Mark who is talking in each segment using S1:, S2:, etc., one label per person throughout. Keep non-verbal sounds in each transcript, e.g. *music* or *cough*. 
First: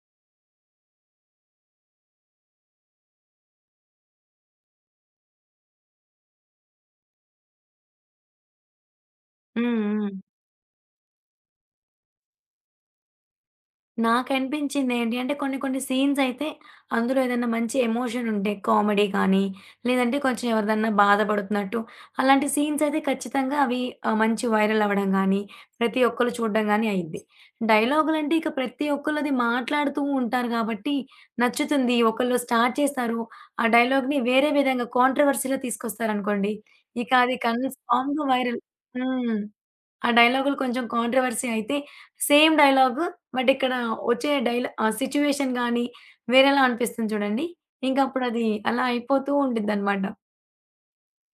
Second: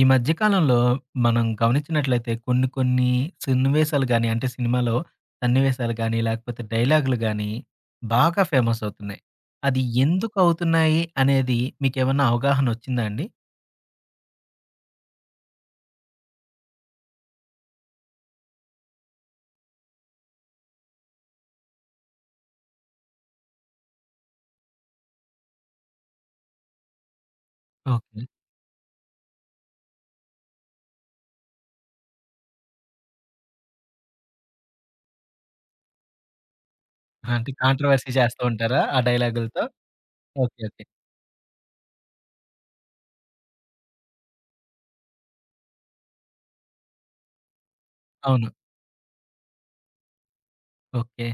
S1: ఈ మధ్య కాలంలో మనం గమనించినట్లయితే కొన్ని కొన్ని సన్నివేశాలు గాని, అంటే సినిమాలో సన్నివేశాలు గాని, లేకపోతే డైలాగులు గాని బాగా ఫేమస్ అవుతున్నాయి.
S2: హ్మ్.
S1: అది
S2: హ్మ్.
S1: ఎందుకు అవుతున్నాయి అనేది మీకేమన్నా అవగాహన వచ్చిందా అండి?
S2: నాకనిపించిందేంటి అంటే కొన్ని కొన్ని సీన్స్ అయితే అందులో ఏదైనా మంచి ఎమోషన్ ఉంటే కామెడీ కానీ, లేదంటే కొంచెం ఎవరిదన్నా బాధపడుతున్నట్టు అలాంటి సీన్స్ అయితే ఖచ్చితంగా అవి మంచి వైరల్ అవ్వడం గానీ, ప్రతి ఒక్కళ్ళు చూడడం గానీ అయ్యిద్ది.
S1: ఓకే.
S2: డైలాగులంటే ఇక ప్రతి ఒక్కళ్ళది మాట్లాడుతూ ఉంటారు కాబట్టి నచ్చుతుంది. ఒకళ్ళు స్టార్ట్ చేస్తారు. ఆ డైలాగ్‌ని వేరే విధంగా కాంట్రోవర్సీ‌లో తీసుకొస్తారనుకోండి, ఇక అది
S1: అంటే కాంట్రోవర్సీ
S2: కన్ఫామ్‌గా
S1: చేస్తూ
S2: వైరల్.
S1: ఉంటారా ఆ
S2: హ్మ్.
S1: డైలాగులతో?
S2: ఆ డైలాగులు
S1: ఓకే.
S2: కొంచెం
S1: ఓకే.
S2: కాంట్రోవర్సీ అయితే, సేమ్ డైలాగు బట్ ఇక్కడ వచ్చే డైలా ఆ సిట్యుయేషన్ గానీ, వేరేలా అనిపిస్తుంది చూడండి. ఇంకప్పుడది
S1: అవును.
S2: అలా అయిపోతూ ఉండిద్దనమాట.
S1: ఓకే.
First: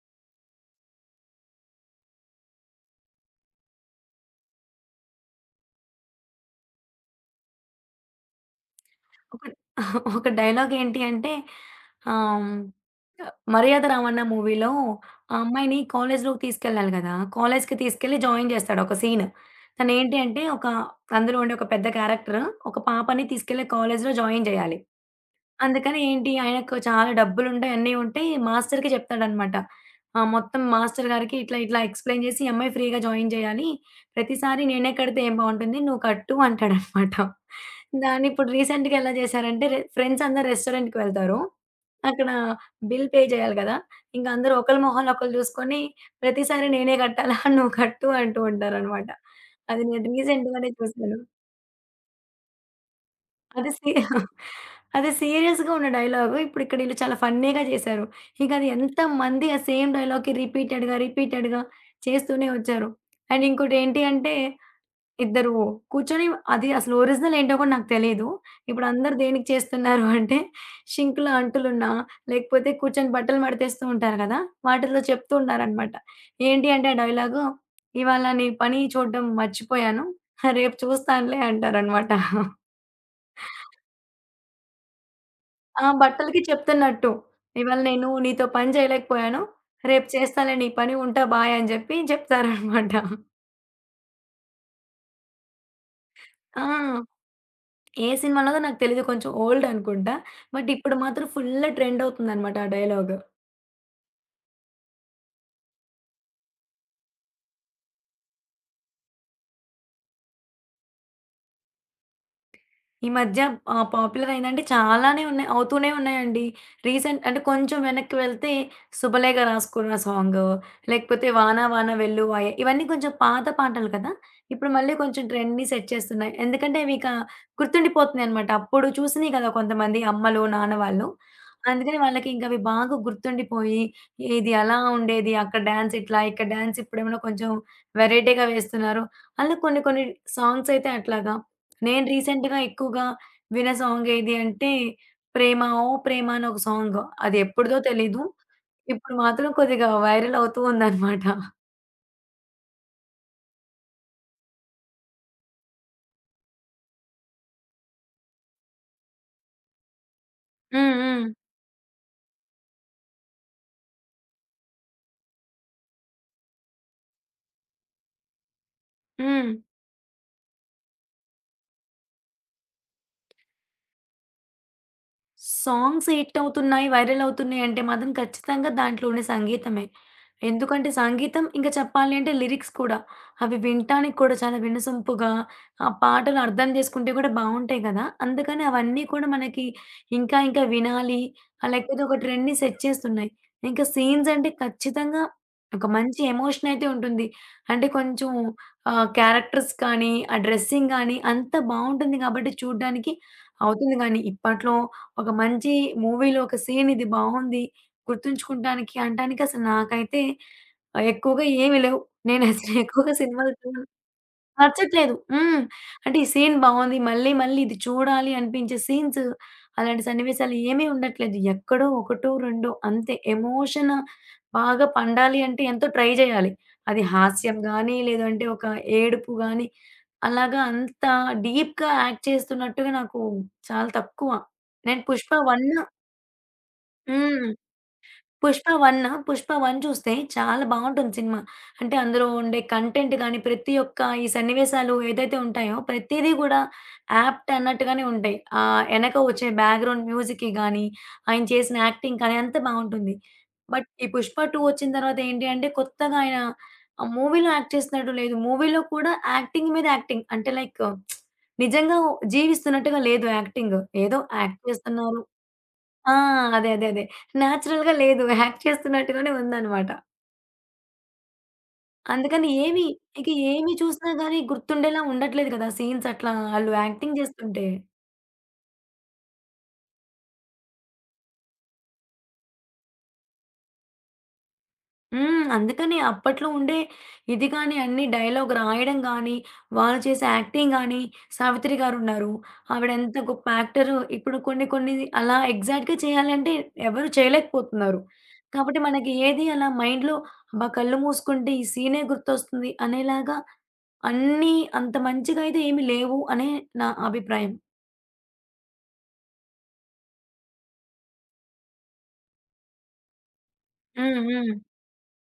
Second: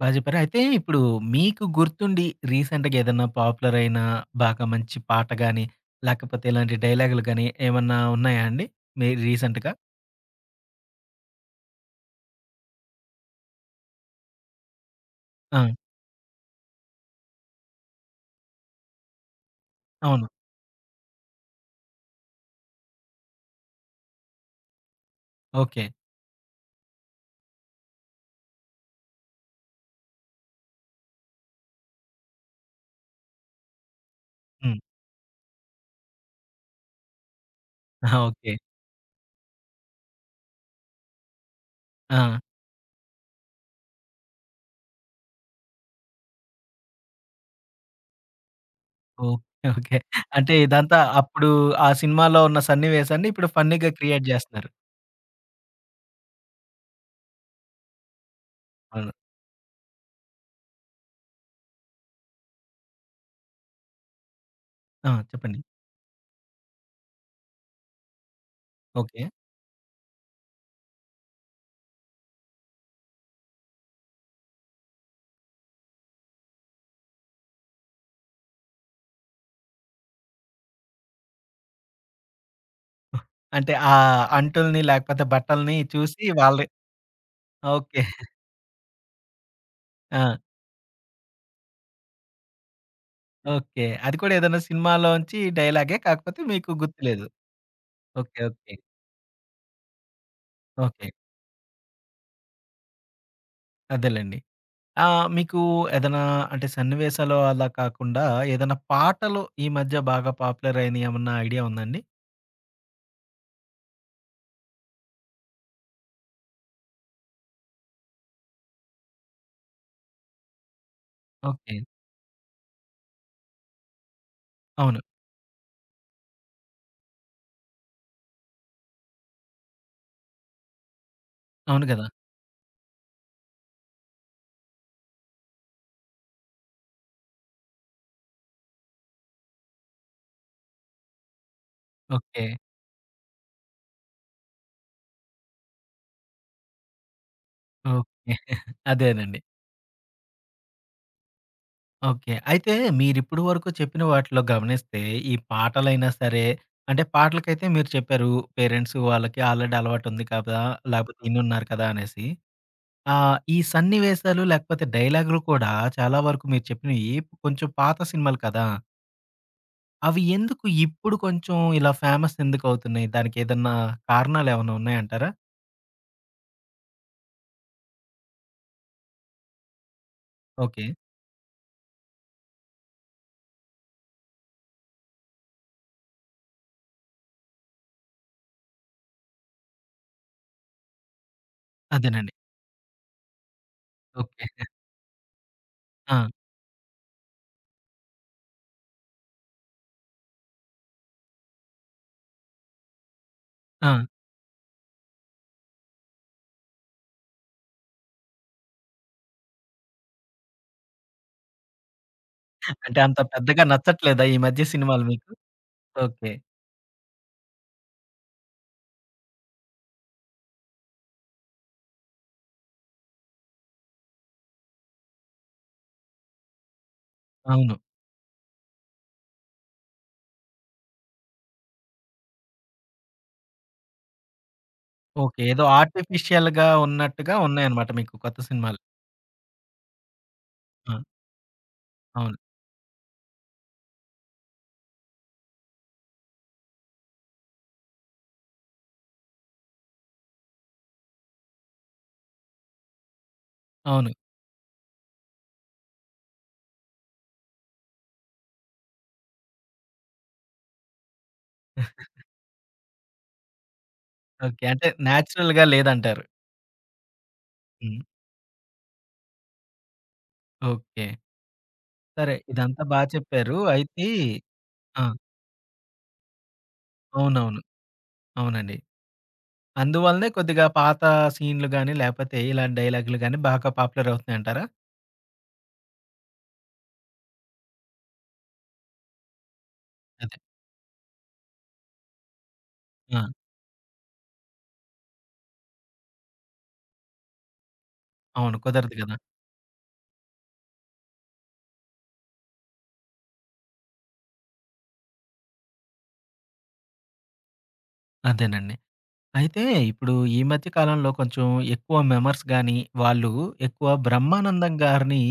S1: బా చెప్పారు. అయితే ఇప్పుడు మీకు గుర్తుండి రీసెంట్‌గా ఏదన్నా పాపులర్ అయిన బాగా మంచి పాట గాని, లేకపోతే ఇలాంటి డైలాగులు గాని ఏమన్నా ఉన్నాయా అండి? మీరు
S2: ఒక
S1: రీసెంట్‌గా?
S2: ఒక డైలాగేంటి అంటే, ఆహ్, హ్మ్, 'మర్యాద రామన్న' మూవీలో ఆ
S1: ఆ!
S2: అమ్మాయిని కాలేజ్‌లోకి తీసుకెళ్ళాలి గదా! కాలేజ్‌కి తీసుకెళ్ళి జాయిన్ జేస్తాడు ఒక సీన్. తనేంటి
S1: అవును.
S2: అంటే, ఒక అందులో ఉండే ఒక పెద్ద క్యారెక్టర్ ఒక పాపని తీసుకెళ్ళి కాలేజ్‌లో జాయిన్ జేయాలి.
S1: ఓకే.
S2: అందుకని ఏంటి, ఆయనకు చాలా డబ్బులుంటాయి, అన్నీ ఉంటాయి. మాస్టర్‌కి చెప్తాడనమాట. మొత్తం మాస్టర్ గారికి ఇట్లా, ఇట్లా ఎక్స్‌ప్లెయిన్ చేసి, "ఈ అమ్మాయి ఫ్రీగా జాయిన్ చేయాలి. ప్రతిసారి
S1: హ్మ్.
S2: నేనే కడితే ఏం బావుంటుంది. నువ్వు కట్టు" అంటాడనమాట.
S1: ఆహా!
S2: దాన్ని ఇప్పుడు
S1: ఓకే.
S2: రీసెంట్‌గా ఎలా చేశారంటే, ఫ్రెండ్స్ అందరూ రెస్టారెంట్‌కి వెళ్తారు. అక్కడ
S1: ఆ!
S2: బిల్ పే చేయాలి కదా! ఇంక అందరూ ఒకళ్ళ మొహాలు ఒకళ్ళు చూసుకొని, "ప్రతిసారి నేనే కట్టాలా? నువ్వు కట్టు" అంటూ ఉంటారనమాట.
S1: ఓకే.
S2: అది
S1: ఓకే.
S2: నేను
S1: అంటే
S2: రీసెంట్‌గానే
S1: ఇదంతా
S2: చూసాను.
S1: అప్పుడు ఆ సినిమాలో ఉన్న సన్నివేశాన్ని ఇప్పుడు
S2: అది
S1: ఫన్నీగా
S2: సీ
S1: క్రియేట్
S2: *laughs*
S1: జేస్తున్నారు.
S2: అది సీరియస్‌గా ఉన్న డైలాగు. ఇప్పుడిక్కడ ఈళ్ళు చాలా ఫన్నీగా చేశారు. ఇక అది
S1: అవును.
S2: ఎంతమంది ఆ సేమ్ డైలాగ్‌కి రిపీటెడ్‌గా, రిపీటెడ్‌గా చేస్తూనే వచ్చారు. అండ్ ఇంకోటేంటి అంటే,
S1: ఆ!
S2: ఇద్దరు
S1: చెప్పండి.
S2: కూర్చొని అది అసలు ఒరిజినల్ ఏంటో కూడా నాకు తెలీదు. ఇప్పుడందరూ
S1: ఓకే.
S2: దేనికి చేస్తున్నారు *laughs* అంటే, షింక్‌లో అంటులున్నా, లేకపోతే కూర్చొని బట్టలు మడతేస్తూ ఉంటారు కదా! వాటిల్లో చెప్తూ ఉన్నారనమాట. ఏంటి అంటే ఆ డైలాగు, "ఇవాళ నీ పని చూడడం మర్చిపోయాను. రేపు చూస్తానులే" అంటారనమాట.
S1: అంటే ఆ అంటుల్ని లేకపోతే బట్టల్ని
S2: ఆ!
S1: చూసి
S2: బట్టలకి
S1: వాళ్ళే
S2: చెప్తున్నట్టు. ఇవాళ
S1: ఓకే.
S2: నేను నీతో పని చేయలేకపోయాను. రేపు
S1: ఆ!
S2: చేస్తాలే నీ పని ఉంటా బాయ్ అని జెప్పి చెప్తారనమాట.
S1: ఓకే. అది కూడా ఏదైనా సినిమాలోంచి డైలాగే కాకపోతే
S2: ఆ!
S1: మీకు గుర్తులేదు.
S2: ఏ
S1: ఓకే.
S2: సినిమాలోదో
S1: ఓకే.
S2: నాకు తెలీదు. కొంచెం ఓల్డ్ అనుకుంటా. బట్ ఇప్పుడు
S1: ఓకే.
S2: మాత్రం ఫుల్ ట్రెండ్ అవుతుందనమాట ఆ డైలాగ్.
S1: అదేలెండి. మీకు ఏదైనా అంటే సన్నివేశాలు అలా కాకుండా ఏదైనా పాటలు ఈ మధ్య బాగా పాపులర్ అయినయి ఏమన్నా ఐడియా ఉందా అండి?
S2: ఈ మధ్య పాపులర్ అయిందంటే చాలానే ఉన్నాయి. అవుతూనే ఉన్నాయండి. రీసెంట్ అంటే కొంచెం వెనక్కి వెళ్తే 'శుభలేఖ రాసుకున్న' సాంగు, లేకపోతే 'వాన
S1: ఓకే.
S2: వాన వెల్లువాయే' ఇవన్నీ కొంచెం పాత పాటలు కదా! ఇప్పుడు మళ్ళీ
S1: అవును.
S2: కొంచెం ట్రెండ్‌ని సెట్ చేస్తున్నాయి. ఎందుకంటే అవి ఇక గుర్తుండిపోతున్నాయన్నమాట. అప్పుడు చూసినయి కదా! కొంతమంది అమ్మలు, నాన్న వాళ్ళు.
S1: అవును
S2: అందుకని
S1: గదా!
S2: వాళ్ళకి ఇంక అవి బాగా గుర్తుండిపోయి, ఇది అలా ఉండేది, అక్కడ డాన్స్ ఇట్లా, ఇక్కడ డాన్స్ ఇప్పుడేమన్నా కొంచెం వెరైటీగా వేస్తున్నారు. అలా కొన్ని కొన్ని సాంగ్స్ అయితే అట్లాగా నేను
S1: ఓకే.
S2: రీసెంట్‌గా ఎక్కువగా విన్న సాంగ్ ఏది అంటే 'ప్రేమ ఓ ప్రేమ' అని ఒక సాంగ్. అది ఎప్పుడుదో
S1: ఓకే.
S2: తెలీదు.
S1: *laughs*
S2: ఇప్పుడు
S1: అదేనండి.
S2: మాత్రం కొద్దిగా వైరల్ అవుతూ ఉందన్నమాట.
S1: ఓకే. అయితే మీరిప్పటి వరకు చెప్పిన వాటిలో గమనిస్తే ఈ పాటలైనా సరే, అంటే పాటలకైతే మీరు చెప్పారు పేరెంట్స్ వాళ్ళకి ఆల్రెడీ అలవాటుంది కదా!
S2: హ్మ్.
S1: లేకపోతే
S2: హ్మ్.
S1: ఇనున్నారు కదా! అనేసి. ఈ సన్నివేశాలు లేకపోతే డైలాగులు కూడా చాలా వరకు మీరు చెప్పినవి కొంచెం పాత సినిమాలు కదా!
S2: హ్మ్.
S1: అవి ఎందుకు ఇప్పుడు కొంచెం ఇలా ఫేమస్ ఎందుకవుతున్నాయి? దానికేదన్నా కారణాలేమన్నా ఉన్నాయంటారా?
S2: సాంగ్స్ హిట్ అవుతున్నాయి, వైరల్ అవుతున్నాయి అంటే మాత్రం ఖచ్చితంగా దాంట్లో ఉండే సంగీతమే.
S1: ఓకే.
S2: ఎందుకంటే సంగీతం ఇంకా చెప్పాలి అంటే లిరిక్స్ కూడా. అవి వినటానికి కూడా చాలా వినసొంపుగా, ఆ పాటలు అర్థం చేసుకుంటే కూడా బావుంటాయి కదా! అందుకని అవన్నీ కూడా మనకి ఇంకా ఇంకా వినాలి లేకపోతే ఒక
S1: అదేనండి.
S2: ట్రెండ్‌ని సెట్ చేస్తున్నాయి. ఇంకా సీన్స్
S1: ఓకే.
S2: అంటే ఖచ్చితంగా ఒక
S1: ఆ!
S2: మంచి ఎమోషన్ అయితే ఉంటుంది. అంటే కొంచెం క్యారెక్టర్స్ కానీ, ఆ డ్రెస్సింగ్ గానీ అంతా బావుంటుంది కాబట్టి చూడ్డానికి
S1: ఆ!
S2: అవుతుంది గానీ ఇప్పట్లో ఒక మంచి మూవీలో ఒక సీన్ ఇది బావుంది. గుర్తుంచుకుంటానికి, అంటానికి అసలు నాకైతే ఎక్కువగా ఏమి లేవు. నేను అసలు
S1: అంటే
S2: ఎక్కువగా
S1: అంత
S2: సినిమాలు
S1: పెద్దగా
S2: చూడను.
S1: నచ్చట్లేదా ఈ మధ్య సినిమాలు
S2: నచ్చట్లేదు.
S1: మీకు?
S2: హ్మ్. అంటే ఈ
S1: ఓకే.
S2: సీన్ బావుంది. మళ్ళీ మళ్ళీ ఇది చూడాలి అనిపించే సీన్స్, అలాంటి సన్నివేశాలు ఏమీ ఉండట్లేదు. ఎక్కడో ఒకటో, రెండో అంతే. ఎమోషన్ బాగా పండాలి అంటే ఎంతో ట్రై జేయాలి. అది హాస్యం
S1: అవును.
S2: గానీ, లేదంటే ఒక ఏడుపు గానీ, అలాగా అంత డీప్‌గా యాక్ట్ చేస్తున్నట్టుగా నాకు చాలా తక్కువ. నేను 'పుష్ప
S1: ఓకే. ఏదో
S2: 1'
S1: ఆర్టిఫిషియల్‌గా ఉన్నట్టుగా
S2: హ్మ్.
S1: ఉన్నాయన్నమాట మీకు కొత్త
S2: 'పుష్ప
S1: సినిమాలు.
S2: 1' 'పుష్ప 1' చూస్తే చాలా
S1: ఆ!
S2: బావుంటుంది సినిమా. అంటే అందులో
S1: అవును.
S2: ఉండే కంటెంట్ గాని, ప్రతి ఒక్క ఈ సన్నివేశాలు ఏదైతే ఉంటాయో ప్రతీదీ గూడా యాప్ట్ అన్నట్టుగానే ఉంటాయి. ఎనక వచ్చే బ్యాక్‌గ్రౌండ్ మ్యూజిక్‌కి గాని, ఆయన చేసిన యాక్టింగ్ కానీ అంతా బావుంటుంది. బట్ ఈ
S1: అవును.
S2: 'పుష్ప 2' వచ్చిన తర్వాత ఏంటి అంటే కొత్తగా ఆయన ఆ మూవీలో యాక్ట్ చేసినట్టు లేదు. మూవీలో కూడా యాక్టింగ్ మీద యాక్టింగ్. అంటే లైక్ నిజంగా జీవిస్తున్నట్టుగా లేదు యాక్టింగ్. ఏదో యాక్ట్
S1: ఓకే. అంటే
S2: చేస్తున్నారు.
S1: నేచురల్‌గా
S2: ఆ!
S1: లేదంటారు.
S2: అదే. నేచురల్‌గా
S1: హ్మ్.
S2: లేదు. యాక్ట్ చేస్తున్నట్టుగానే ఉందనమాట.
S1: ఓకే. సరే
S2: అందుకని
S1: ఇదంతా
S2: ఏమి
S1: బా
S2: ఇక
S1: చెప్పారు.
S2: ఏమి
S1: అయితే
S2: చూసినా గాని గుర్తుండేలా
S1: ఆ!
S2: ఉండట్లేదు కదా! సీన్స్ అట్లా ఆళ్ళు యాక్టింగ్
S1: అవునవును.
S2: చేస్తుంటే.
S1: అవునండి. అందువల్లనే కొద్దిగా పాత సీన్‌లు గాని, లేపోతే ఇలాంటి డైలాగ్‌లు గాని బాగా పాపులర్ అవుతున్నాయంటారా?
S2: హ్మ్. అందుకనే అప్పట్లో ఉండే ఇది గాని, అన్ని డైలాగ్ రాయడం గాని, వాళ్ళు చేసే
S1: అదే.
S2: యాక్టింగ్ గాని, 'సావిత్రి' గారున్నారు. ఆవిడ ఎంత
S1: ఆ!
S2: గొప్ప యాక్టరు. ఇప్పుడు కొన్ని కొన్ని అలా ఎగ్జాక్ట్‌గా చేయాలంటే ఎవరు చేయలేకపోతున్నారు.
S1: అవును.
S2: కాబట్టి
S1: కుదరదు
S2: మనకి
S1: గదా!
S2: ఏది అలా మైండ్‌లో అబ్బా! కళ్ళు మూసుకుంటే ఈ సీనే గుర్తొస్తుంది అనేలాగా అన్నీ అంత మంచిగా అయితే ఏమి లేవు అనే నా అభిప్రాయం.
S1: అదేనండి. అయితే ఇప్పుడు ఈ మధ్య కాలంలో కొంచెం ఎక్కువ మెమర్స్ గాని, వాళ్ళు ఎక్కువ
S2: హ్మ్. హ్మ్.
S1: బ్రహ్మానందం గారిని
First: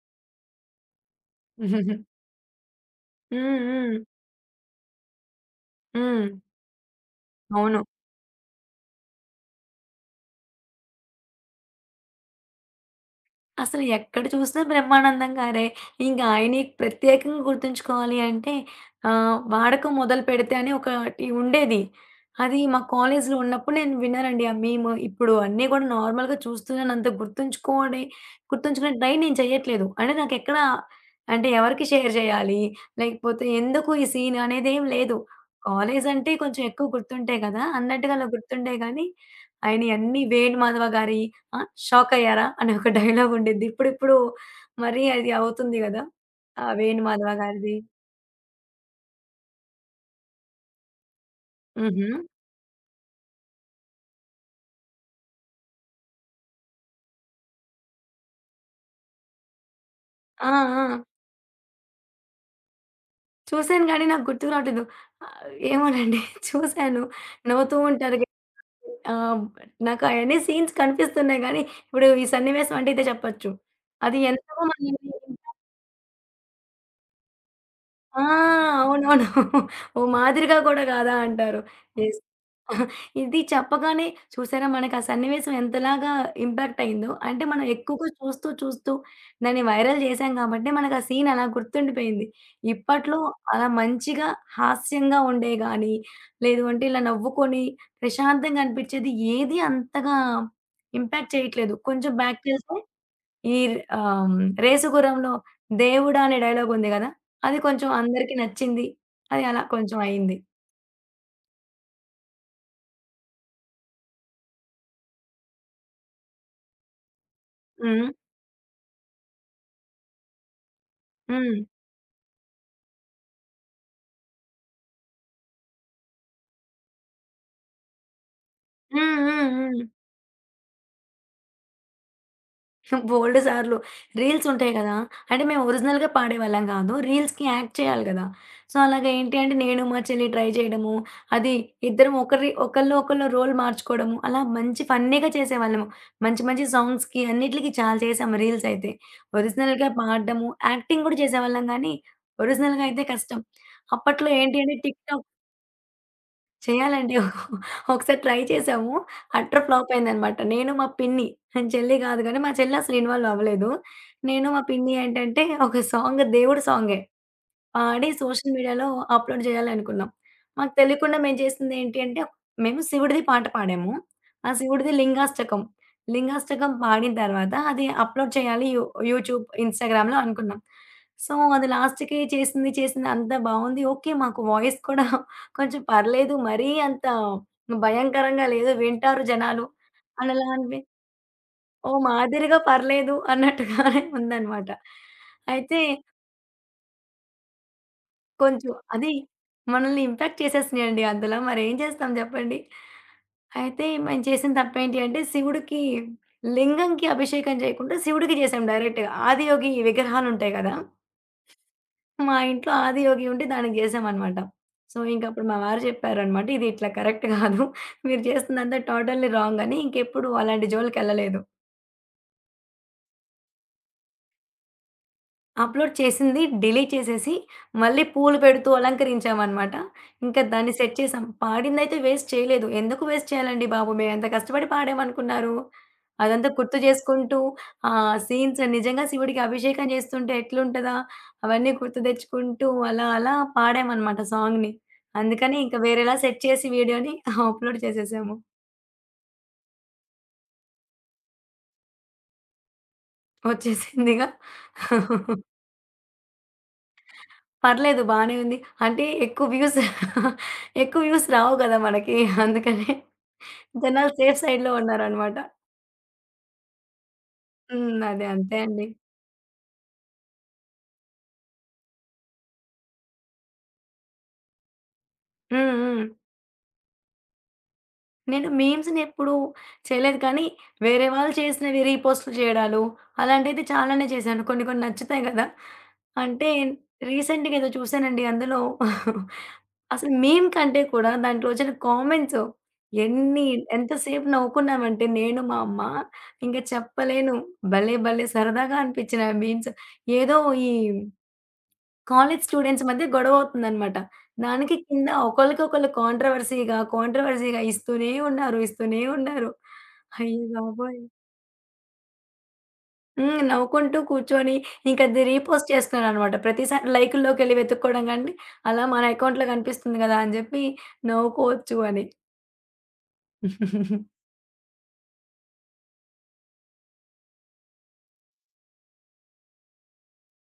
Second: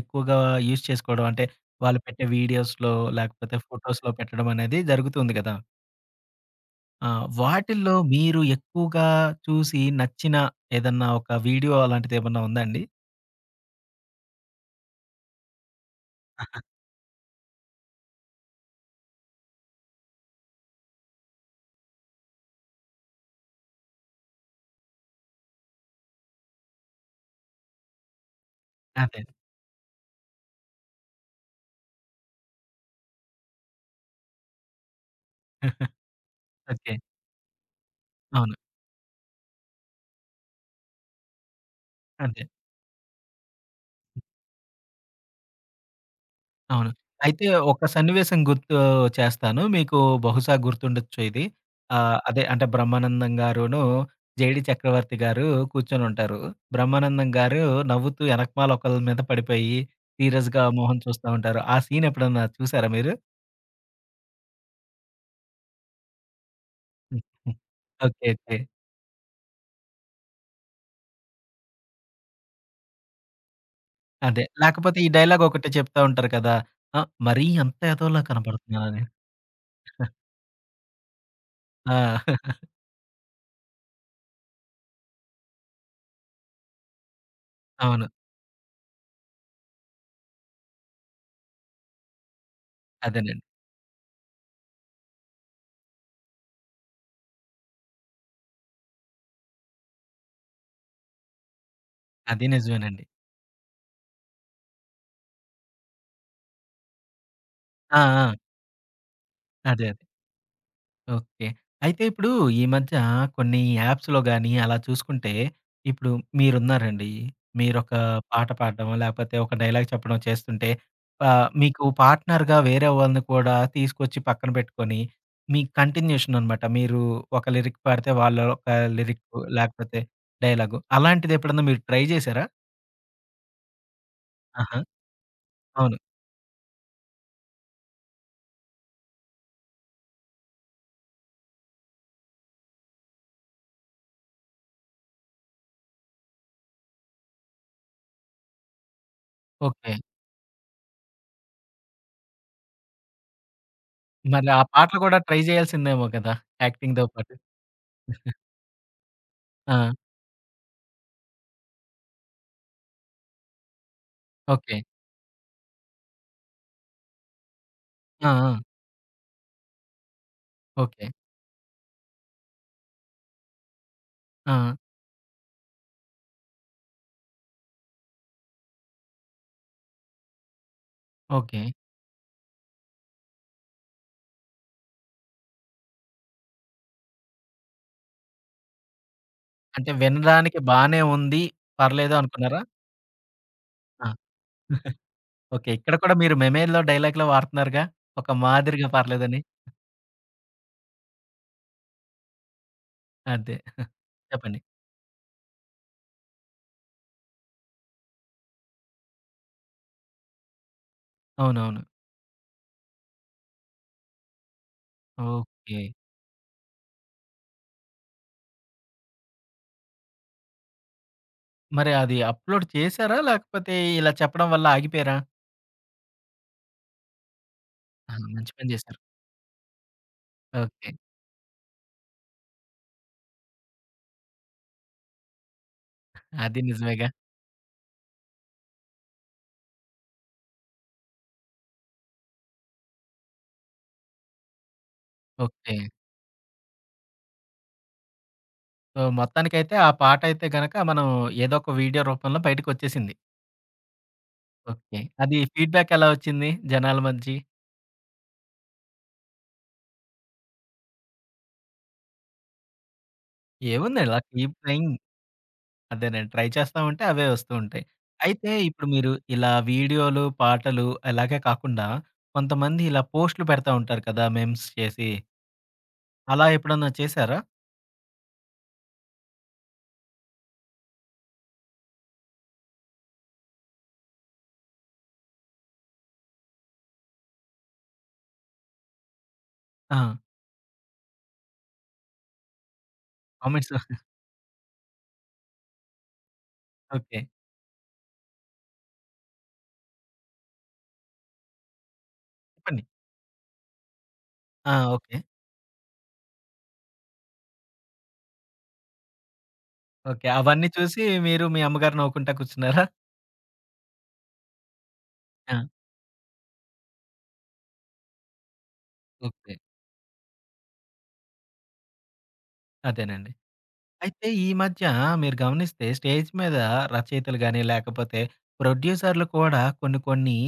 S1: ఎక్కువగా యూజ్ చేసుకోవడం. అంటే
S2: హ్మ్.
S1: వాళ్ళు పెట్టే వీడియోస్‌లో లేకపోతే
S2: హ్మ్.
S1: ఫోటోస్‌లో పెట్టడం అనేది జరుగుతుంది గదా!
S2: హ్మ్. *laughs*
S1: ఆ!
S2: అవును.
S1: వాటిల్లో మీరు ఎక్కువగా చూసి నచ్చిన ఏదన్నా ఒక వీడియో అలాంటిదేమన్నా ఉందా అండి?
S2: అసలు ఎక్కడ చూసినా బ్రహ్మానందం గారే. ఇంక ఆయన్ని ప్రత్యేకంగా గుర్తుంచుకోవాలి అంటే వాడకం మొదలుపెడితే అని ఒకటి ఉండేది. అది మా కాలేజ్‌లో ఉన్నప్పుడు నేను విన్నానండి. ఆ మీమ్. ఇప్పుడు అన్నీ గూడా నార్మల్‌గా చూస్తున్నానంత గుర్తుంచుకునే ట్రై
S1: అదే.
S2: నేను చేయట్లేదు. అంటే ఎవరికి షేర్ చేయాలి? లేకపోతే ఎందుకు ఈ సీన్ అనేదేం లేదు.
S1: *laughs*
S2: కాలేజ్ అంటే కొంచెం ఎక్కువ
S1: ఓకే.
S2: గుర్తుంటాయి గదా! అన్నట్టుగా అలా
S1: అవును.
S2: గుర్తుండే గానీ, ఆయనయి అన్నీ 'వేణు మాధవ' గారి ఆ!
S1: అంతే.
S2: షాకయ్యారా? అనే ఒక డైలాగ్ ఉండిద్ది. ఇప్పుడిప్పుడు మరీ అది అవుతుంది గదా! ఆ!
S1: అవును.
S2: వేణుమాధవ
S1: అయితే
S2: గారిది.
S1: ఒక సన్నివేశం గుర్తు చేస్తాను. మీకు బహుశా గుర్తుండొచ్చు ఇది.
S2: హుహు.
S1: అదే అంటే బ్రహ్మానందం గారును, జేడీ చక్రవర్తి గారు కూర్చొనుంటారు. బ్రహ్మానందం గారు నవ్వుతూ ఎనకమాల ఒకళ్ళ మీద పడిపోయి
S2: ఆ!
S1: సీరియస్‌గా మొహం
S2: ఆ!
S1: చూస్తా ఉంటారు. ఆ సీన్ ఎప్పుడన్నా చూసారా మీరు?
S2: చూసాను గానీ నాకు గుర్తుకు రావట్లేదు. ఆహ్, ఏమోనండి *laughs* చూసాను.
S1: ఉహు.
S2: నవ్వుతూ ఉంటారు గా
S1: ఓకే. ఓకే.
S2: ఆహ్, నాకు అయన్నీ సీన్స్ కనిపిస్తున్నాయి గానీ, ఇప్పుడు ఈ సన్నివేశం అంటే ఇదే చెప్పొచ్చు. అది
S1: అదే.
S2: ఎంతగా మనల్ని
S1: లేకపోతే ఈ డైలాగ్ ఒకటి చెప్తా ఉంటారు కదా! ఆ! మరీ అంత ఎదవలా
S2: ఆ!
S1: కనపడుతున్నానని.
S2: అవునవును. ఓ మాదిరిగా గూడా గాదా అంటారు. ఎస్.
S1: ఆ! *laughs*
S2: ఇది చెప్పగానే చూసారా మనకు ఆ సన్నివేశం ఎంతలాగా ఇంపాక్ట్ అయిందో. అంటే మనం
S1: అవును.
S2: ఎక్కువగా చూస్తూ, చూస్తూ దాన్ని వైరల్ చేశాం కాబట్టి మనకు ఆ సీన్ అలా గుర్తుండిపోయింది. ఇప్పట్లో
S1: అదేనండి.
S2: అలా మంచిగా హాస్యంగా ఉండేవి గాని, లేదు అంటే ఇలా నవ్వుకొని ప్రశాంతంగా అనిపించేది ఏది అంతగా ఇంపాక్ట్ చేయట్లేదు. కొంచెం
S1: అది
S2: బ్యాక్‌కెళ్తే
S1: నిజమేనండి.
S2: ఈ ఆహ్, 'రేసుగుర్రంలో దేవుడా' అనే డైలాగ్ ఉంది గదా! అది కొంచెం
S1: ఆ! ఆ! అదే.
S2: అందరికి నచ్చింది. అది అలా
S1: అదే.
S2: కొంచెం అయింది.
S1: ఓకే. అయితే ఇప్పుడు ఈ మధ్య కొన్ని యాప్స్‌లో గాని అలా చూసుకుంటే, ఇప్పుడు మీరున్నారండి. మీరొక
S2: హ్మ్.
S1: పాట పాడడమో, లేకపోతే ఒక డైలాగ్ చెప్పడం చేస్తుంటే,
S2: హ్మ్.
S1: మీకు పార్ట్‌నర్‌గా వేరే వాళ్ళని కూడా తీసుకొచ్చి పక్కన పెట్టుకొని, మీ కంటిన్యూషన్ అనమాట. మీరు ఒక లిరిక్ పాడితే వాళ్ళు ఒక
S2: హ్మ్.
S1: లిరిక్
S2: హ్మ్. హ్మ్.
S1: లేకపోతే డైలాగు. అలాంటిదెప్పుడన్నా మీరు ట్రై చేశారా?
S2: బోలెడు సార్లు. రీల్స్ ఉంటాయి
S1: ఆహా!
S2: గదా! అంటే మేము
S1: అవును.
S2: ఒరిజినల్‌గా పాడేవాళ్ళం గాదు. రీల్స్‌కి యాక్ట్ చేయాలి గదా! సో, అలాగ ఏంటి అంటే నేను మా చెల్లి ట్రై చేయడము. అది ఇద్దరం ఒకరి ఒకళ్ళు ఒకళ్ళు రోల్ మార్చుకోవడము. అలా మంచి ఫన్నీగా చేసేవాళ్ళము. మంచి మంచి సాంగ్స్‌కి అన్నిట్లికి చాలా చేశాము రీల్స్ అయితే. ఒరిజినల్‌గా
S1: ఓకే.
S2: పాడడము, యాక్టింగ్ గూడా చేసేవాళ్ళం గానీ ఒరిజినల్‌గా అయితే కష్టం. అప్పట్లో
S1: మరి
S2: ఏంటి
S1: ఆ
S2: అంటే
S1: పాటలు
S2: టిక్
S1: కూడా
S2: టాక్
S1: ట్రై చేయాల్సిందేమో కదా! యాక్టింగ్‌తో
S2: చేయాలండి.
S1: పాటు.
S2: ఒకసారి ట్రై చేసాము. అట్టర్ ఫ్లాప్
S1: ఆ!
S2: అయిందనమాట. నేను మా పిన్ని చెల్లి గాదు గానీ, మా చెల్లి అసలు ఇన్వాల్వ్ అవ్వలేదు. నేను మా
S1: ఓకే.
S2: పిన్ని ఏంటంటే, ఒక సాంగ్ దేవుడి సాంగే. పాడి
S1: ఆ!
S2: సోషల్
S1: ఆ!
S2: మీడియాలో అప్‌లోడ్ జేయాలనుకున్నాం. మాకు
S1: ఓకే.
S2: తెలియకుండా మేము చేసిందేంటి అంటే, మేము శివుడిది పాట పాడాము. ఆ
S1: ఆ!
S2: శివుడిది లింగాష్టకం. లింగాష్టకం పాడిన తర్వాత అది అప్‌లోడ్ చేయాలి యూట్యూబ్, ఇన్‌స్టాగ్రామ్‌లో అనుకున్నాం. So,
S1: okay.
S2: అది లాస్ట్‌కి చేసింది చేసింది అంతా బావుంది. ఓకే. మాకు వాయిస్ కూడా కొంచెం పర్లేదు. మరీ అంత భయంకరంగా లేదు. వింటారు జనాలు
S1: అంటే
S2: అనలా
S1: వినడానికి
S2: అనిపి
S1: బానే ఉంది.
S2: ఓ
S1: పర్లేదు
S2: మాదిరిగా
S1: అనుకున్నారా?
S2: పర్లేదు అన్నట్టుగానే
S1: ఆ!
S2: ఉందనమాట.
S1: ఓకే.
S2: అయితే
S1: ఇక్కడ కూడా మీరు 'మెమే'లో డైలాగ్‌లో వాడుతున్నారుగా! ఒక
S2: కొంచెం
S1: మాదిరిగా
S2: అది
S1: పర్లేదని.
S2: మనల్ని ఇంపాక్ట్ చేసేసినాయండి అందులో మరేం చేస్తాం జెప్పండి.
S1: అదే.
S2: అయితే మేము చేసిన
S1: చెప్పండి.
S2: తప్పేంటి అంటే శివుడికి లింగంకి అభిషేకం చేయకుండా శివుడికి చేసాం డైరెక్ట్‌గా. ఆదియోగి విగ్రహాలుంటాయి గదా!
S1: అవునవును.
S2: మా ఇంట్లో ఆదియోగి ఉంటే దానికి జేసామనమాట. సో, ఇంకప్పుడు మా
S1: ఓకే.
S2: వారు జెప్పారనమాట. "ఇది ఇట్లా కరెక్ట్ గాదు. మీరు చేస్తుందంతా టోటల్లీ రాంగ్" అని ఇంకెప్పుడు అలాంటి జోలికెళ్ళలేదు.
S1: మరి అది అప్‌లోడ్ చేసారా? లేకపోతే ఇలా చెప్పడం వల్ల ఆగిపోయారా?
S2: అప్‌లోడ్ చేసింది డిలీట్ చేసేసి, మళ్ళీ
S1: ఆహా!
S2: పూలు
S1: మంచి
S2: పెడుతూ
S1: పని చేశారు.
S2: అలంకరించామనమాట. ఇంకా దాన్ని
S1: ఓకే.
S2: సెట్ చేసాం. పాడిందయితే వేస్ట్ చేయలేదు. ఎందుకు వేస్ట్ చేయాలండి బాబు! మేమంత కష్టపడి పాడామనుకున్నారు. అదంతా
S1: అది
S2: గుర్తు
S1: నిజమేగా!
S2: చేసుకుంటూ, ఆ సీన్స్ నిజంగా శివుడికి అభిషేకం చేస్తుంటే ఎట్లుంటదా? అవన్నీ గుర్తు తెచ్చుకుంటూ అలా అలా పాడామనమాట సాంగ్‌ని. అందుకని
S1: ఓకే.
S2: ఇంక వేరేలా సెట్ చేసి వీడియోని *laughs* అప్‌లోడ్ చేసేసాము.
S1: సో, మొత్తానికైతే ఆ పాటయితే గనక మనం ఏదో ఒక వీడియో రూపంలో బయటకొచ్చేసింది.
S2: వచ్చేసిందిగా.
S1: ఓకే. అది ఫీడ్‌బ్యాక్ ఎలా వచ్చింది జనాల మధ్య?
S2: పర్లేదు బానే ఉంది. అంటే ఎక్కువ వ్యూస్ *laughs* ఎక్కువ వ్యూస్ రావు గదా! మనకి. అందుకనే
S1: ఏముంది
S2: జనాలు
S1: అలా
S2: సేఫ్
S1: కీప్
S2: సైడ్‌లో
S1: ట్రైయింగ్.
S2: ఉన్నారనమాట.
S1: అదేనండి. ట్రై చేస్తా ఉంటే అవే వస్తూ ఉంటాయి.
S2: హ్మ్. అదే
S1: అయితే
S2: అంతే
S1: ఇప్పుడు
S2: అండి.
S1: మీరు ఇలా వీడియోలు, పాటలు ఇలాగే కాకుండా కొంతమంది ఇలా పోస్ట్‌లు పెడతా ఉంటారు కదా! మీమ్స్ చేసి.
S2: హ్మ్. హ్మ్.
S1: అలా ఎప్పుడన్నా చేశారా?
S2: నేను మీమ్స్‌నెప్పుడూ చేయలేదు. కానీ, వేరే వాళ్ళు చేసినవి రీపోస్ట్‌లు చేయడాలు, అలాంటిది చాలానే చేశాను. కొన్ని కొన్ని నచ్చుతాయి గదా! అంటే రీసెంట్‌గా ఏదో చూశానండి. అందులో
S1: ఆ!
S2: అసలు మీమ్ కంటే కూడా దాంట్లో వచ్చిన కామెంట్స్ ఎన్ని
S1: కామెంట్స్
S2: ఎంత
S1: *laughs*
S2: సేపు నవ్వుకున్నామంటే నేను, మా అమ్మ ఇంక
S1: ఓకే.
S2: చెప్పలేను. భలే భలే సరదాగా అనిపించినాయి ఆ మీమ్స్. ఏదో ఈ కాలేజ్
S1: చెప్పండి.
S2: స్టూడెంట్స్ మధ్య గొడవవుతుందనమాట.
S1: ఆ!
S2: దానికి కింద
S1: ఓకే.
S2: ఒకళ్ళకొకళ్ళు కాంట్రవర్సీ‌గా, కాంట్రవర్సీ‌గా ఇస్తూనే ఉన్నారు. ఇస్తూనే ఉన్నారు.
S1: ఓకే.
S2: అయ్య
S1: అవన్నీ
S2: బాబోయ్!
S1: చూసి మీరు మీ అమ్మగారు నవ్వుకుంటా కూర్చున్నారా?
S2: హ్మ్. నవ్వుకుంటూ కూర్చొని ఇంక అది
S1: ఆ!
S2: రీపోస్ట్ చేస్తున్నారనమాట. ప్రతిసారి లైకుల్లోకెళ్ళి వెతుక్కోవడం గాని, అలా మన అకౌంట్‌లో
S1: ఓకే.
S2: కనిపిస్తుంది గదా! అని జెప్పి నవ్వుకోవచ్చు అని.
S1: అదేనండి. అయితే ఈ మధ్య మీరు గమనిస్తే స్టేజ్ మీద రచయితలు గాని, లేకపోతే ప్రొడ్యూసర్‌లు కూడా కొన్ని కొన్ని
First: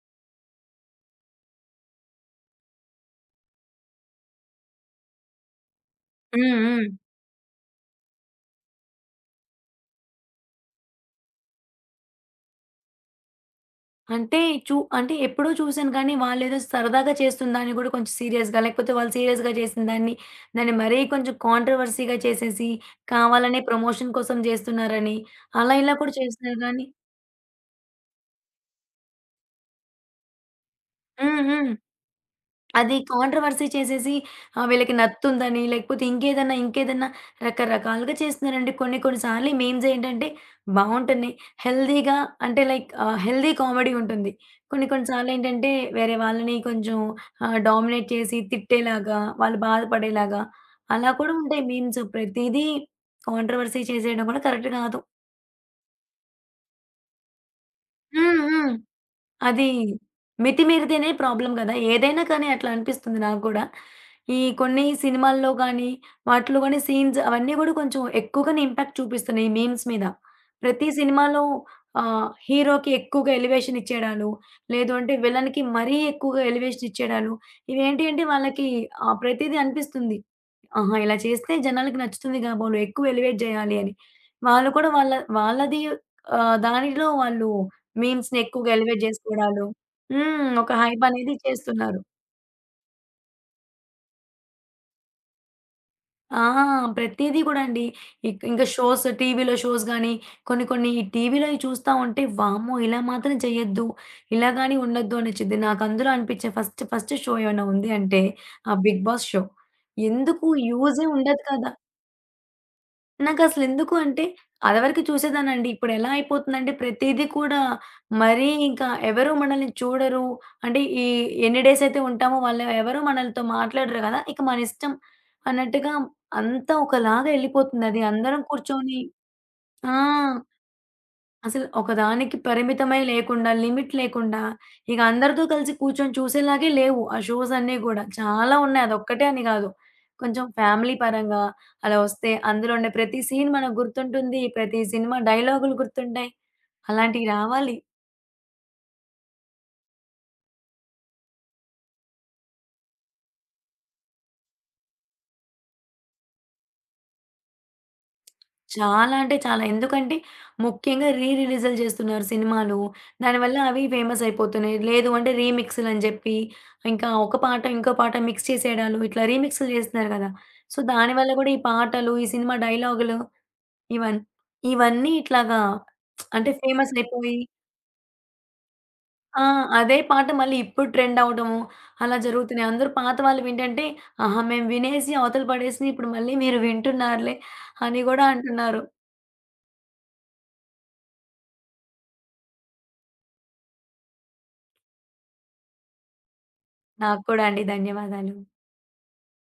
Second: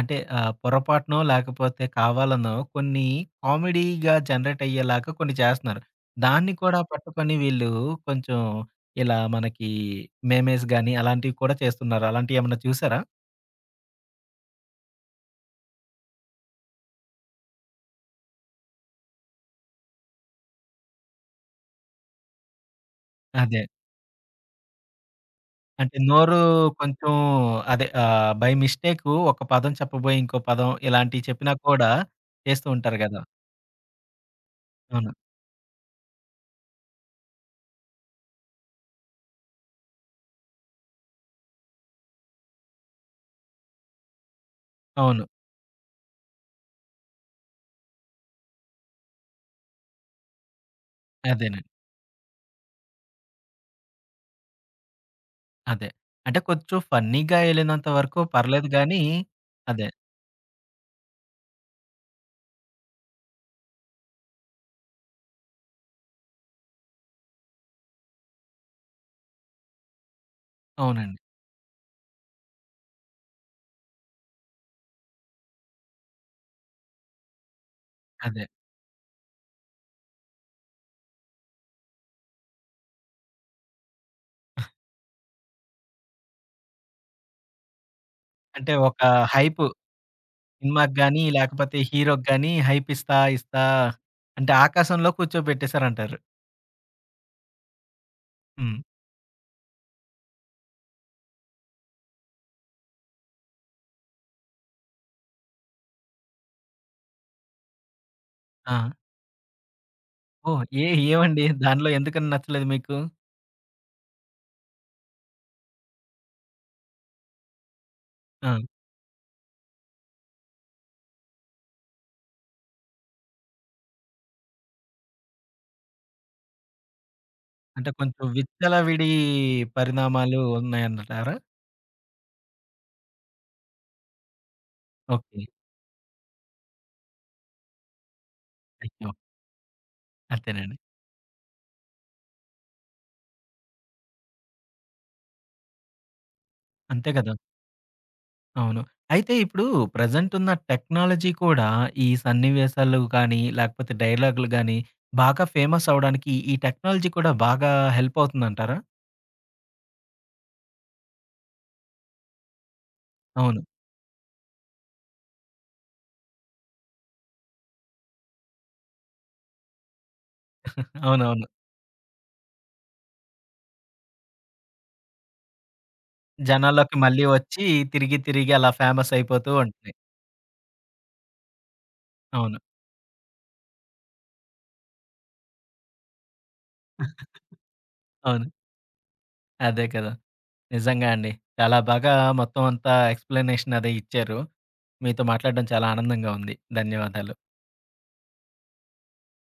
S1: అంటే పొరపాటునో లేకపోతే కావాలనో కొన్ని కామెడీగా జనరేట్ అయ్యేలాగా కొన్ని చేస్తున్నారు.
S2: హ్మ్.
S1: దాన్ని కూడా
S2: హ్మ్.
S1: పట్టుకొని వీళ్ళు కొంచెం ఇలా మనకి మేమేస్ గాని అలాంటివి కూడా చేస్తున్నారు. అలాంటియేమన్నా చూసారా?
S2: అంటే అంటే ఎప్పుడో చూసాను కానీ వాళ్ళేదో సరదాగా చేస్తున్న దాన్ని కూడా కొంచెం సీరియస్‌గా లేకపోతే వాళ్ళు సీరియస్‌గా చేసిన దాన్ని, దాన్ని మరీ కొంచెం కాంట్రోవర్సీ‌గా చేసేసి
S1: అదే.
S2: కావాలనే ప్రమోషన్ కోసం చేస్తున్నారని అలా ఇలా
S1: అంటే
S2: కూడా
S1: నోరు
S2: చేస్తున్నారు కానీ
S1: కొంచెం అదే బై మిస్టేకు ఒక పదం చెప్పబోయి ఇంకో పదం ఇలాంటివి
S2: హ్మ్.
S1: చెప్పినా
S2: హ్మ్.
S1: కూడా చేస్తూ
S2: అది
S1: ఉంటారు గదా!
S2: కాంట్రోవర్సీ చేసేసి వీళ్ళకి
S1: అవును.
S2: నత్తుందని, లేకపోతే ఇంకేదన్నా రకరకాలుగా చేస్తున్నారండి. కొన్ని కొన్ని సార్లు ఈ మీమ్స్ ఏంటంటే బావుంటున్నాయి. హెల్తీగా అంటే లైక్ హెల్తీ కామెడీ ఉంటుంది. కొన్ని కొన్ని
S1: అవును.
S2: సార్లేంటంటే వేరే వాళ్ళని కొంచెం డామినేట్ చేసి తిట్టేలాగా, వాళ్ళు బాధపడేలాగా అలా కూడా ఉంటాయి
S1: అదేనండి.
S2: మీమ్స్. ప్రతీదీ కాంట్రోవర్సీ చేసేయడం కూడా కరెక్ట్ కాదు.
S1: అదే. అంటే కొంచెం ఫన్నీగా ఎళ్ళినంత వరకు
S2: హ్మ్.
S1: పర్లేదు
S2: హ్మ్.
S1: గానీ
S2: అది
S1: అదే.
S2: మితిమీరితేనే ప్రాబ్లమ్ గదా! ఏదైనా కానీ అట్లా అనిపిస్తుంది నాకు గూడా. ఈ కొన్ని సినిమాల్లో గానీ, వాటిలో గానీ సీన్స్ అవన్నీ గూడా కొంచెం ఎక్కువగానే ఇంపాక్ట్ చూపిస్తున్నాయి ఈ మీమ్స్ మీద. ప్రతి
S1: అవునండి.
S2: సినిమాలో హీరోకి ఎక్కువగా ఎలివేషన్ ఇచ్చేయడాలు, లేదు అంటే విలన్‌కి మరీ ఎక్కువగా ఎలివేషన్ ఇచ్చేయడాలు, ఇవేంటి అంటే
S1: అదే.
S2: వాళ్ళకి ప్రతీదీ అనిపిస్తుంది. ఆహా! ఇలా చేస్తే జనాలకి నచ్చుతుంది కాబోలు. ఎక్కువ ఎలివేట్ జేయాలి అని. వాళ్ళు కూడా వాళ్ళ వాళ్ళది దానిలో వాళ్ళు మీమ్స్‌ని ఎక్కువగా
S1: అంటే ఒక
S2: ఎలివేట్
S1: హైపు
S2: జేసుకోవడాలు. హ్మ్. ఒక
S1: సినిమాకి
S2: హైప్
S1: గాని,
S2: అనేది
S1: లేకపోతే
S2: చేస్తున్నారు.
S1: హీరోకి గాని హైప్ ఇస్తా, ఇస్తా అంటే ఆకాశంలో కూర్చోబెట్టేసారంటారు.
S2: ఆ! ప్రతీదీ గూడా అండి. ఇక ఇంకా
S1: హ్మ్.
S2: షోస్ టీవీలో షోస్ గాని, కొన్ని కొన్ని ఈ టీవీలోయి చూస్తా ఉంటే వామ్మో! ఇలా మాత్రం చేయొద్దు. ఇలా గాని ఉండొద్దు అనిచ్చిద్ది. నాకు అందులో అనిపించే ఫస్ట్ ఫస్ట్ షో ఏమైనా ఉంది అంటే ఆ
S1: ఆ!
S2: 'Bigg Boss' show. ఎందుకు
S1: ఓహ్! ఏ
S2: యూజే ఉండదు
S1: ఏవండి
S2: కదా!
S1: దానిలో ఎందుకని నచ్చలేదు మీకు?
S2: నాకసలు ఎందుకు అంటే, అదివరకు చూసేదాన్నండి. ఇప్పుడెలా అయిపోతుందంటే, ప్రతీదీ కూడా మరీ
S1: ఆ!
S2: ఇంకా ఎవరు మనల్ని చూడరు. అంటే, ఈ ఎన్ని డేస్ అయితే ఉంటామో వాళ్ళు ఎవరు మనలతో మాట్లాడరు గదా! ఇక మనిష్టం అన్నట్టుగా అంతా ఒకలాగా
S1: అంటే
S2: ఎళ్ళిపోతుందది.
S1: కొంచెం
S2: అందరం కూర్చొని
S1: విచ్చలవిడి
S2: ఆ!
S1: పరిణామాలు ఉన్నాయంటారా?
S2: అసలు ఒకదానికి పరిమితమై లేకుండా, లిమిట్ లేకుండా, ఇక
S1: ఓకే.
S2: అందరితో కలిసి కూర్చొని చూసేలాగే లేవు ఆ షోస్ అన్నీ గూడా. చాలా ఉన్నాయి.
S1: అయ్యో!
S2: అదొక్కటే అని గాదు. కొంచెం
S1: అంతేనండి.
S2: ఫ్యామిలీ పరంగా అలా వస్తే అందులో ఉండే ప్రతి సీన్ మనకు గుర్తుంటుంది. ప్రతి సినిమా డైలాగులు గుర్తుంటాయి.
S1: అంతే
S2: అలాంటివి
S1: కదా!
S2: రావాలి.
S1: అవును. అయితే ఇప్పుడు ప్రెజెంట్ ఉన్న టెక్నాలజీ కూడా ఈ సన్నివేశాలు గానీ, లేకపోతే డైలాగులు గానీ, బాగా ఫేమస్ అవ్వడానికి ఈ టెక్నాలజీ కూడా బాగా హెల్ప్ అవుతుందంటారా?
S2: చాలా అంటే చాలా. ఎందుకంటే ముఖ్యంగా రీ రిలీజులు చేస్తున్నారు సినిమాలు. దానివల్ల
S1: అవును.
S2: అవి ఫేమస్ అయిపోతున్నాయి. లేదు అంటే రీమిక్స్‌లు అని చెప్పి ఇంకా ఒక పాట, ఇంకో పాట మిక్స్ చేసేయడాలు ఇట్లా రీమిక్స్‌లు చేస్తున్నారు కదా! సో, దానివల్ల
S1: అవునవును.
S2: కూడా ఈ పాటలు, ఈ సినిమా డైలాగులు ఇవన్ ఇవన్నీ ఇట్లాగా అంటే ఫేమస్
S1: జనాల్లోకి మళ్ళీ
S2: అయిపోయి
S1: వచ్చి తిరిగి, తిరిగి అలా ఫేమస్
S2: ఆ!
S1: అయిపోతూ ఉంటుంది.
S2: అదే పాట మళ్ళీ ఇప్పుడు ట్రెండ్ అవ్వడము అలా
S1: అవును.
S2: జరుగుతున్నాయి. అందరూ పాత వాళ్ళవేంటంటే, ఆహా! మేము వినేసి అవతల పడేసి ఇప్పుడు మళ్ళీ మీరు వింటున్నారులే అని కూడా
S1: అవును.
S2: అంటున్నారు.
S1: అదే కదా! నిజంగా అండి. చాలా బాగా మొత్తం అంతా ఎక్స్‌ప్లనేషన్ అదే ఇచ్చారు. మీతో మాట్లాడడం చాలా ఆనందంగా ఉంది.
S2: నాకు
S1: ధన్యవాదాలు.
S2: కూడా అండి. ధన్యవాదాలు.